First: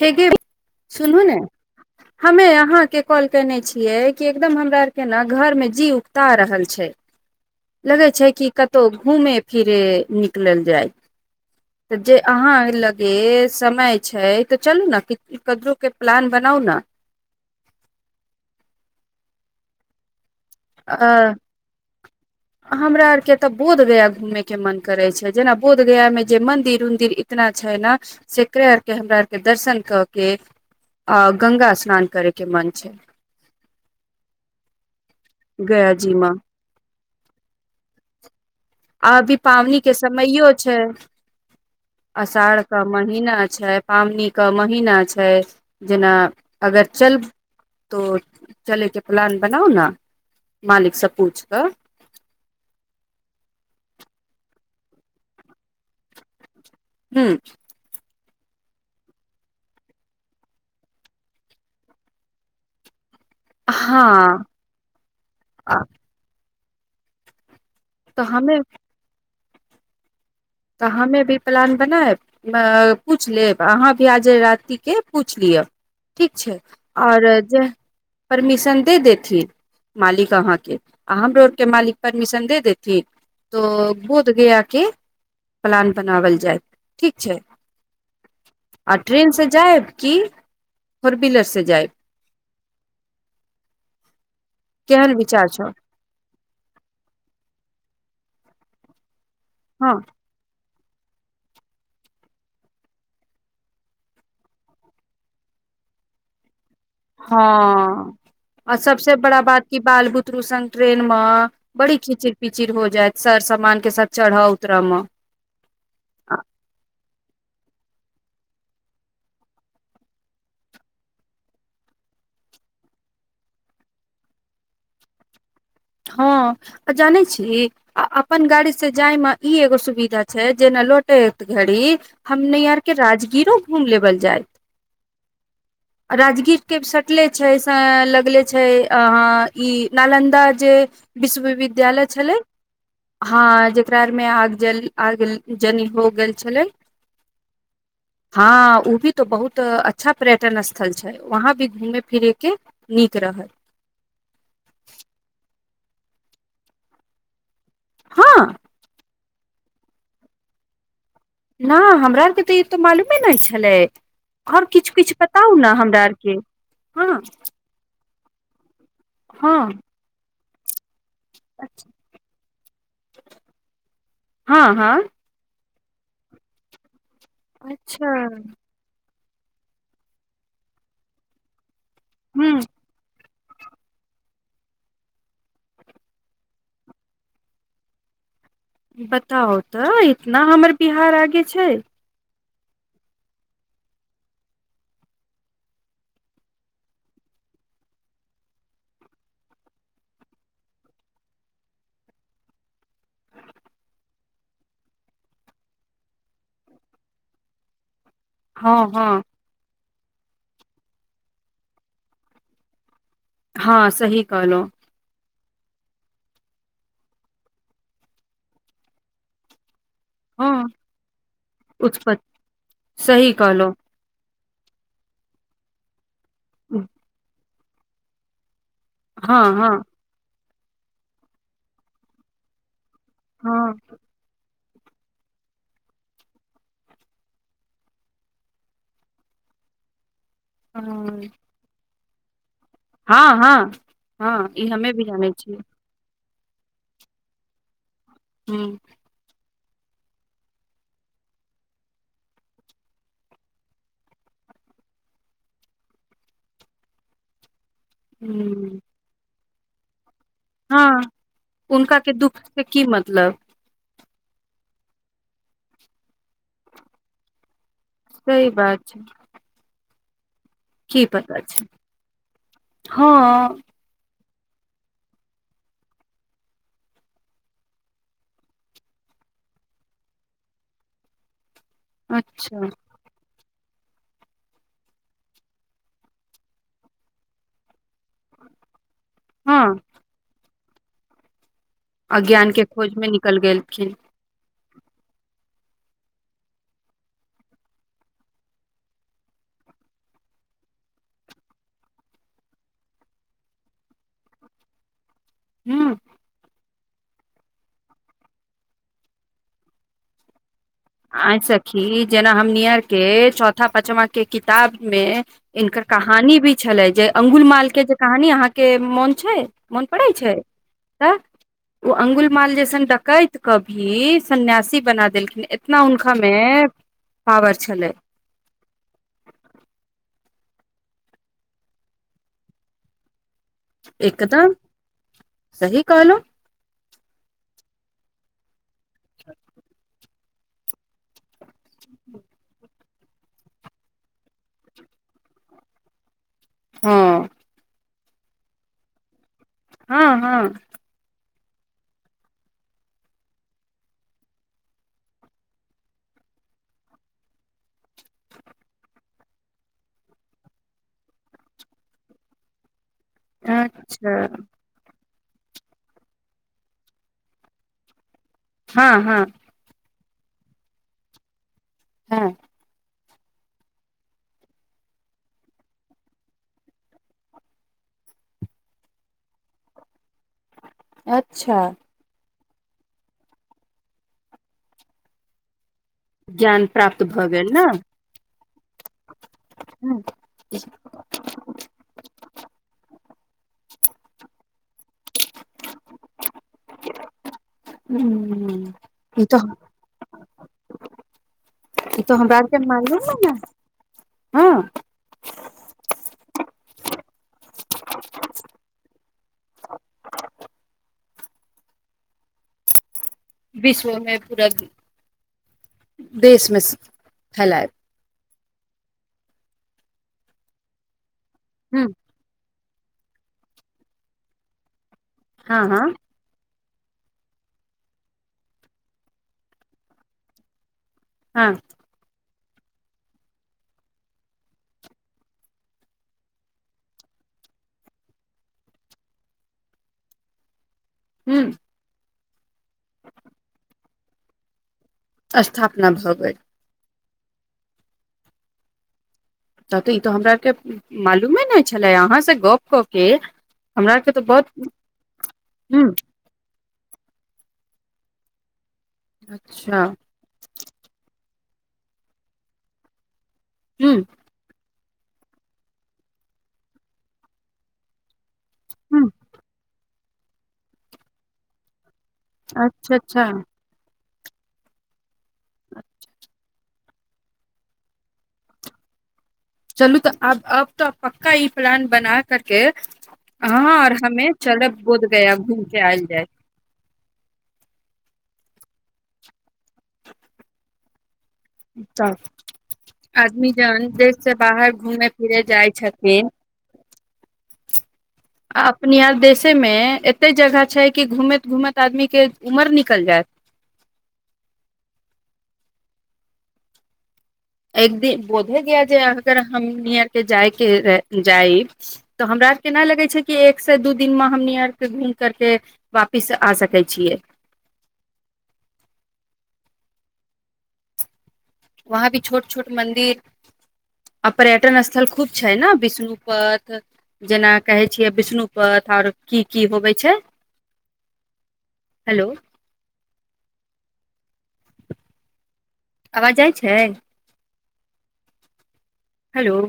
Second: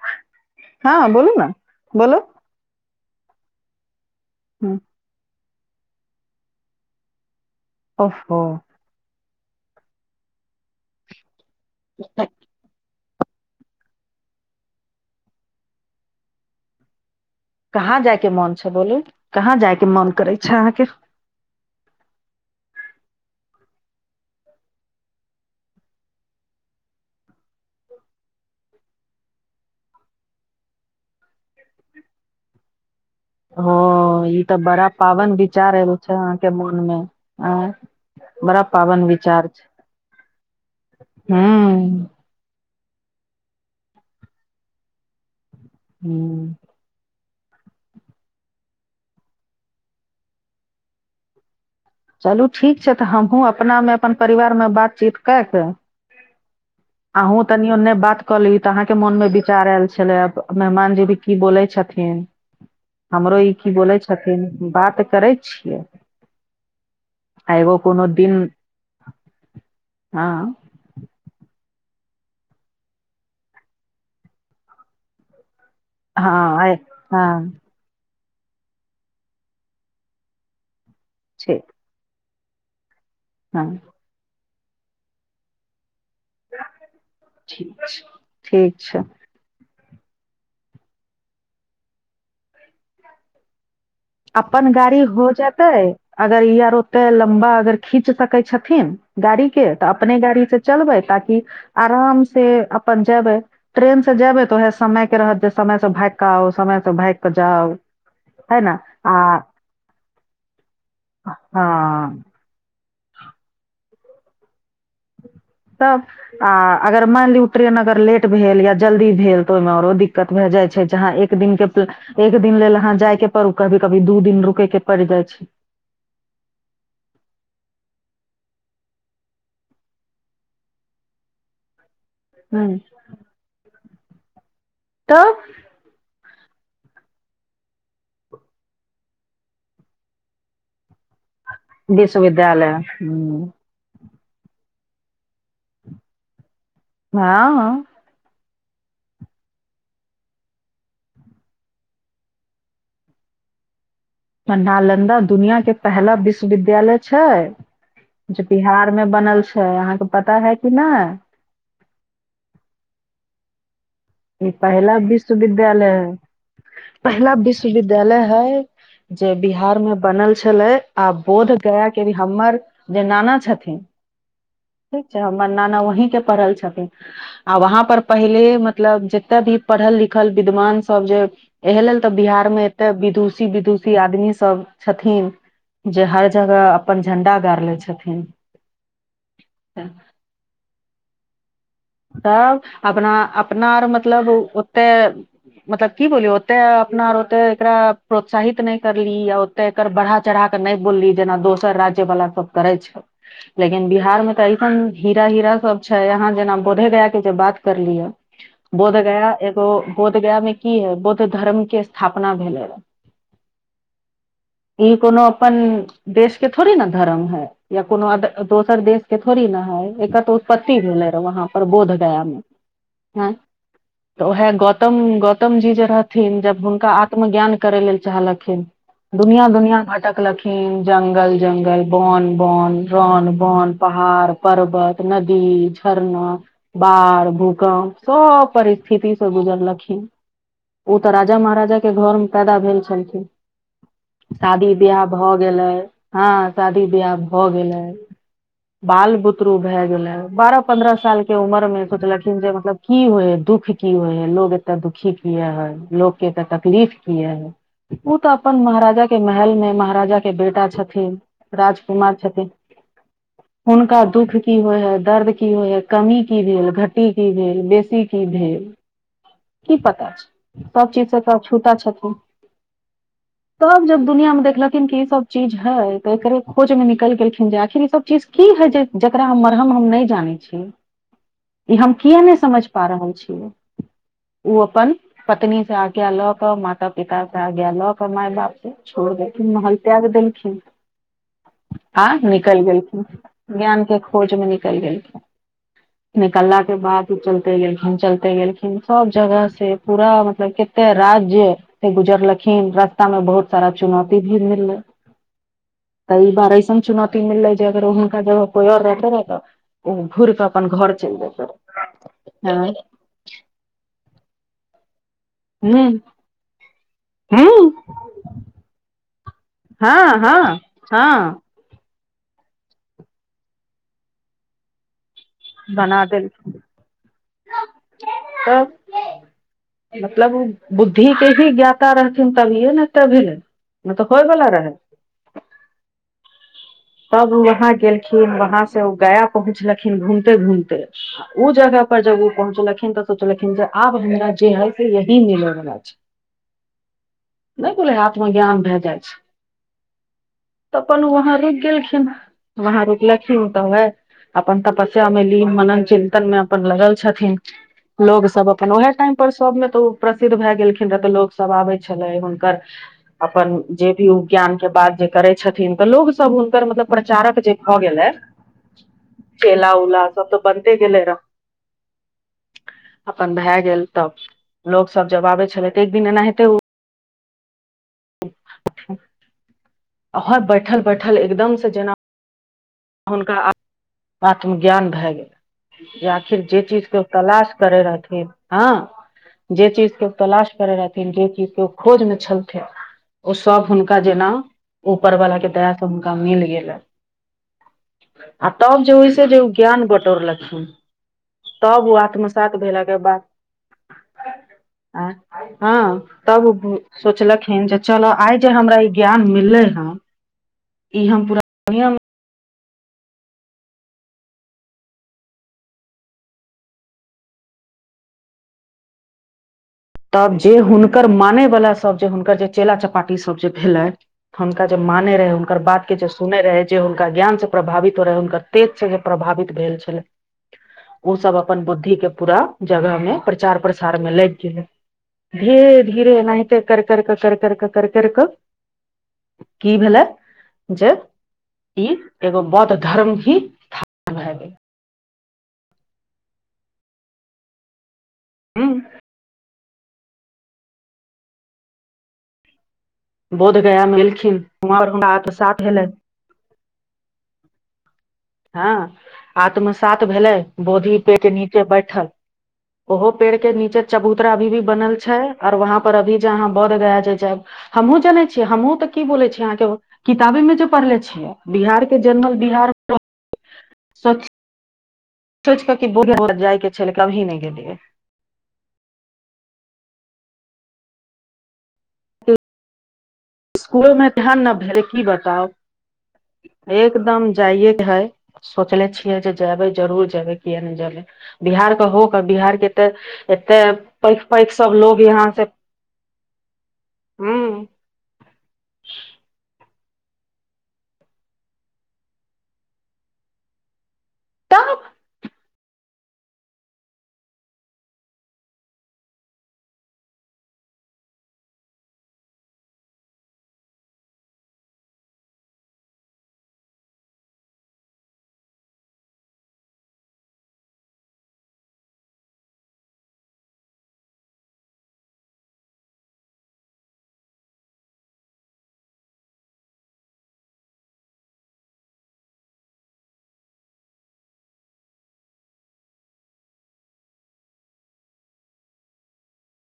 हे गे हाँ सुनू बोलू ने बोलू हमे अहाँके कॉल केने छियै एकदम हुँ, हमरा आर के ने घर मे जी उगता रहल छै लगे छै ओहो कि कतै कतो घूमे फिरे निकलल जाय तऽ जे अहाँ ल जे समय छै तऽ चलु ने क कदरो के प्लान बनाउ ने कहाँ जाय के मन छै बोलू कहाँ जाय के मन करे छै अहाँके हँ हमरा आर के तऽ बोधगया घूमे के मन करे छै जेना बोधगया मे जे मंदिर उंदिर [unintelligible] छै ने सेकरे आर के हमरा आरके दर्शन कऽ के अ गंगा स्नान करय के मन छै ह ई तऽ बड़ा पावन विचार गया एहो जी छै मे अहाँके मन मे आ बड़ा पाबन आ अभी पावनी के समयो छै हूँ अषाढ़ के महीना छै पावनी क महीना छै जेना हुँ अगर चल त चले के प्लान बनाउ ने मालिक से पूछ क चलू ठीक छै तऽ हमहूँ अपनामे अपन परिवारमे बातचीत कए कऽ ह अहूँ तनियो ओनो बात कहली त अहाँके मोन मे विचार आयल छले आब मेहमानजी भी की बोले छथिन हमरो ई की बोले छथिन हँ बात करै छियै आ एगो कोनो तऽ दिन हमे हँ तऽ हमे भी प्लान बनाएब पूछि लेब अहाँ भी आ जाय रातीके पूछि लिअ ठीक छै हँ आइ और हँ जे परमिशन दे देथिन मालिक अहा केँ आ हमरो छै आर के मालिक परमिशन दे देथि तो हँ बोध गया के प्लान बनावल जायत ठीक छै ठीक छै ठीक आ छै ट्रेन से जायब की फोर बीलर से जाएब अपन गाड़ी केहन हो विचार छौ जेतै अगर ई आर ओते लम्बा अगर खींच सकै छथिन गाड़ी के तऽ हँ अपने गाड़ी से चलबै ताकि आराम से अपन जेबै ट्रेन से जेबै त उएह समय के रहत जे समय से भागके आउ सम स भाय कऽ हँ जाउ तै आ न सबसे बड़ा बात क बाल बुतरू संग ट्रेन मे बड़ी हँ खिचड पिचिड़ हो जायत सर समान के साथ चढ़ऽ उतरय म त आ अगर मैन लिय ट्रेन अगर लेट भेल या जल्दी भेल तऽ ओहिमे आओरो दिक्कत भए जाइत छै जहाँ ए एक दिन के एक दिन लेल अहाँ जाय के पड़ू कभी कभी दू दिन रुकै के पड़ जाइ छ हँ आ जानै छ आ अपन गाड़ी से जाय मे ई एगो सुविधा छै जेना लौटे घड़ हमनी आर हूँ के राजगीरो घूम लेबल जायइ त राजगीर के सटले छै से लगले छै अह ई नालन्द जे विश्वविद्यालय छले विश्वविद्यालय हा मे आग जल आग जन हो गेल छल ह हँ उ भी तो बहुत अच्छा पर्यटन स्थल छ वहा भी घूमे फिरे के नीक रह नालन्दा दुनिया के पहला विश्वविद्यालय छ जे हँ बिहार में बनल छै अहाँके पता है कि न नाह हमरा आरके तऽ ई तो मालूमे नहि छल ई ओर किछ पहिला किछ बताउ ने विश्वविद्यालय हमरा है आरक पहिला विश्वविद्यालय है जे बिहार हँ मे बनल छल आ बोध गया के भी हमर जे नाना छथिन हँ हँ ठीक छ न न वहीं के पढ़ल छथिन और वहां पर अच्छा पहिल मतलब जते भी पढ़ल लिखल विद्वान सब जे एहि लेल तऽ बिहार ह म त विदुषी विदुषी आदमी सब छथि जे हर जगह अपन झंडा गाड़ ले छथिन बताउ त इतना हमर बिहार आगे छ तब अपना अपना आर मतलब ओते मतलब की बोलियौ ओते अपनार ओते एकरा प्रोत्साहित नहि करली तऽ एकर बढ़ा चढ़ाके नहि बोलली जेना दोसर राज्य वाला सब करै छ लेकिन बिहार में त ऐसन हीरा हीरा सब छै यहाँ जेन बोधगया के जब बात करली है हँ हँ बोधगया एगो बोधगया मे की है बौद्ध धर्म के स्थापना भेलै र हँ सही कहल‌ऊ ई कोनो अप देश के थोड़ी ने धर्म है या कोनो दोसर देश के थोड़ी न है एक त हँ उत्पति भेले रह वहाँ पर उत्पत बोधगया मे सही कहलहु तऽ उएह गौतम गौतम जी जे रहथिन जब हुनका आत्म ज्ञा करै लेल चाहलखिन हँ दुनिया हँ दुनिया हँ भटकलखि जंगल जंगल बन बन रन बन हँ पहाड पर्बत नदी झरन बाढ़ भूकम्प सभ परिस्थिति सँ गुजरलखि ओ तऽ राजा महाराजा के घर मे पैदा भे छलखिन हँ हँ हँ ई शादी हमे भी बियाह जानै भ छियै गेल हँ शादी बियाह भए गेल अय ह बाल ब शुरू भाए गेले है बारह पंन्द्रह साल क के उमर मे सोचलखिन जे मतलब की होइ है दुःख की होइ है लोग एते दुखी किया है लो के तऽ तकलीफ कि है ओ तऽ अपन महाराजा के महलमे महाराजा क के बेटा ह हँ छथिन हुनका के राजकुमार दुःख छथि से की मतलब हुनका दुःख की होइ है, दर्द कि होइ है कमी कि भेल घटी कि भेल बेसी। की सही भेल? बात छै की पता। सभ की चीज तऽ पता छै छूता छथिन हँ तब जब दुनियामे देखल। ई, सभ चीज है। तऽ एकरे खोज मेमे निकल गेलखिन जे आखिर ई, सभ चीज की है जे। जकरा हम मरहम हम ने जाने छीये। ई, हम किए नहि समझ अच्छा पा रहल छियै। ओ अपन पत्नीसे आज्ञा लक माता पिता मसे आज्ञा लक। माय बाप के छोड़ देलखिन महल हँ त्याग देलखिन। आ अज्ञान निकैल के खोज गेलखिन मे निकल गेलखिन ज्ञानके खोजमे निकैल गेलखिन। निकलाके बाद चलते गेलखिन चलते गेलखिन सभ जगह से पूरा मतलब के। एते राज्यसे गुजरलखिन रास्तामे बहुत सारा चुनौती भी मिललै। हूँ। काइ बार ऐसन चुनौती मिलले जे, अगर हुनका जगह कोई और रहते रह त ओ घुरके अपन घर। चलि आ जेतै सखी जेना हम हँ नियरके चौथा पचमाके किताबमे। हिनकर हूँ कहानी भी छलै, जे अंगुल हूँ मालके जे कहानी अहाँकेँ मोन छै। मोन पड़ै हँ, छै हँ, तऽ हँ। ओ अंगुल माल जैसन डकैतके भी सन्यासी बना देलखिन एत। एतना बना हुनकामे देलखिन पावर छलै। तब। मतलब बुद्धिके भी ज्ञाता रहथिन तभि ने तभी। नहि तऽ होयवला एकदम रहै सही कहलो। तब वहा गेलखिन वहासे ओ गया पहुँचलखिन घूमते घूमते। उ जगह पर, जब उ पहुँचलखिन्ह तऽ। सोचलखिन जे आब हमरा जे है से यही मिल रहल अछि। हँ ने बोलै है, आत्मज्ञान भाए जाइ अछि। हँ, हँ। त अपन वहाँ रुकि गेलखिन वहाँं रुकलखिन त वेहा। अपन तपस्यामे ली मनन चिन्तनमे अपन लगल छथिन। लोग सभ अपन ओहे टाइम पर सभमे तऽ ओ प्रसिद्ध भए गेलखिन रहे तऽ लोग सभ आबे छले हुनकर। [inaudible] अपन जे भी उ अच्छा ज्ञानके बात जे करै छथिन तऽ लोग। सभ हुनकर मतलब प्रचारक जे भऽ गेलै। हँ, हँ। चला ऊला सभ तऽ बनते गेलै हँ रहै। अपन भए गेल तब लोग सभ जब आबे छले तऽ एक दिन एना हेते। आर बैठल बैठल अच्छा एकदमसे जेना। हुनका आत्मज्ञान भए गेलन। आखिर जे ज्ञान चीजके ओ प्राप्त भऽ गेल तलाश ने करै रहथिन, हँ। जे चीजके तलाश ह करै रहथिन जे चीजके ओ खोजमे छलथिन। ओ सभ हुनका जेना ऊपर वालाके दयासे हुनका मिल गेले। [unintelligible] हूँ। आ तब जे होइस जे ओ ज्ञान बतोर लखिन तब ओ ई तो हमरा आत्मसात आरके भेलाके मालूम है बाद ने हँ हँ। तब सोचलखिन जे चल आइ जे हमरा ई ज्ञान मिलले हूँ। ई, हम पूरा दुनिया। विश्वमे पूरा देशमे फैलाय। तब जे हुनकर माने वला ह सभ जे हुनकर जे। चेला चपाटी सभ जे भेलै हुनका जे माने रहै हुनकर हँ बात हँ के जे। सुनै रहै जे हुनका ज्ञान से प्रभावित हो रहै हुनकर तेज से जे प्रभावित भेल छलै। ओ सब हँ अपन बुद्धि के पूरा जगह मे प्रचार प्रसार मे लाग गेल धीरे धीरे नते कर कर क कर करक कर करर् की भेला ज ह ई एगो बौद्ध धर्म ही स्थान भए गे स्थपना भब हू तते ई तो हमरा आर के मालूमे नहि छले अहाँ से ग क के बोधगया हमरा मे आरके तऽ एलखिन बहुत वहाँ पर हुनका आत्मसात भेलै हँ अच्छा आत्मसात भेलै बोधी पे के नीचे बैठ ओहो पेड़ के नीचे ह चबूतरा अभी भी बनल छै आऔर वहाँ पर अभी जे अहाँ बौद्ध गाय जे छै हमहुँ जाने छियै हमहुँ तऽ ह की बोले छीियै अहाँ के किताबे मे जे पढ़ले छियै बिहार क के जनरल बिहा अच्छा अच् स सोचिकऽ क बूढ़े ब जाय के छै छल कभी नहि गेलिय चलू तऽ आब अब तो पक्का ई प्लान बना करक ह और स्कूल मे हमे तेहन ने चरब भेलै की बोध गया बताउ घूम के आयल जा एकदम जाइएके है सोचले छियै जे जेबै जरूर जेबै किए नहि जेब बिहारके त होक बिहारके तऽ आदमी एते जहन देश पैघ से पैघ बाहर सब लोग घूमे यहाँ फिरे स जाइ छथिन ह आ अप आ देशेमे एते जगह छै कि घूमैत घूमैत आदमीके उमर निकल जाय तऽ एक दिन बोधे गया जे अगर हम नरके जायके रह जा तऽ हमरा आर के एना लगै छै कि एक से दू दिनमे हमनी आरके घूम करक वापिस आ सकै छिय वहाँ भी छोट छोट मन्दि आ पर्यटन स्थल खूब छै ने विष्णुप जेना कहै छियै विष्णुपथ ओर की की होबै छ हेल आवाज जाइ छ हेल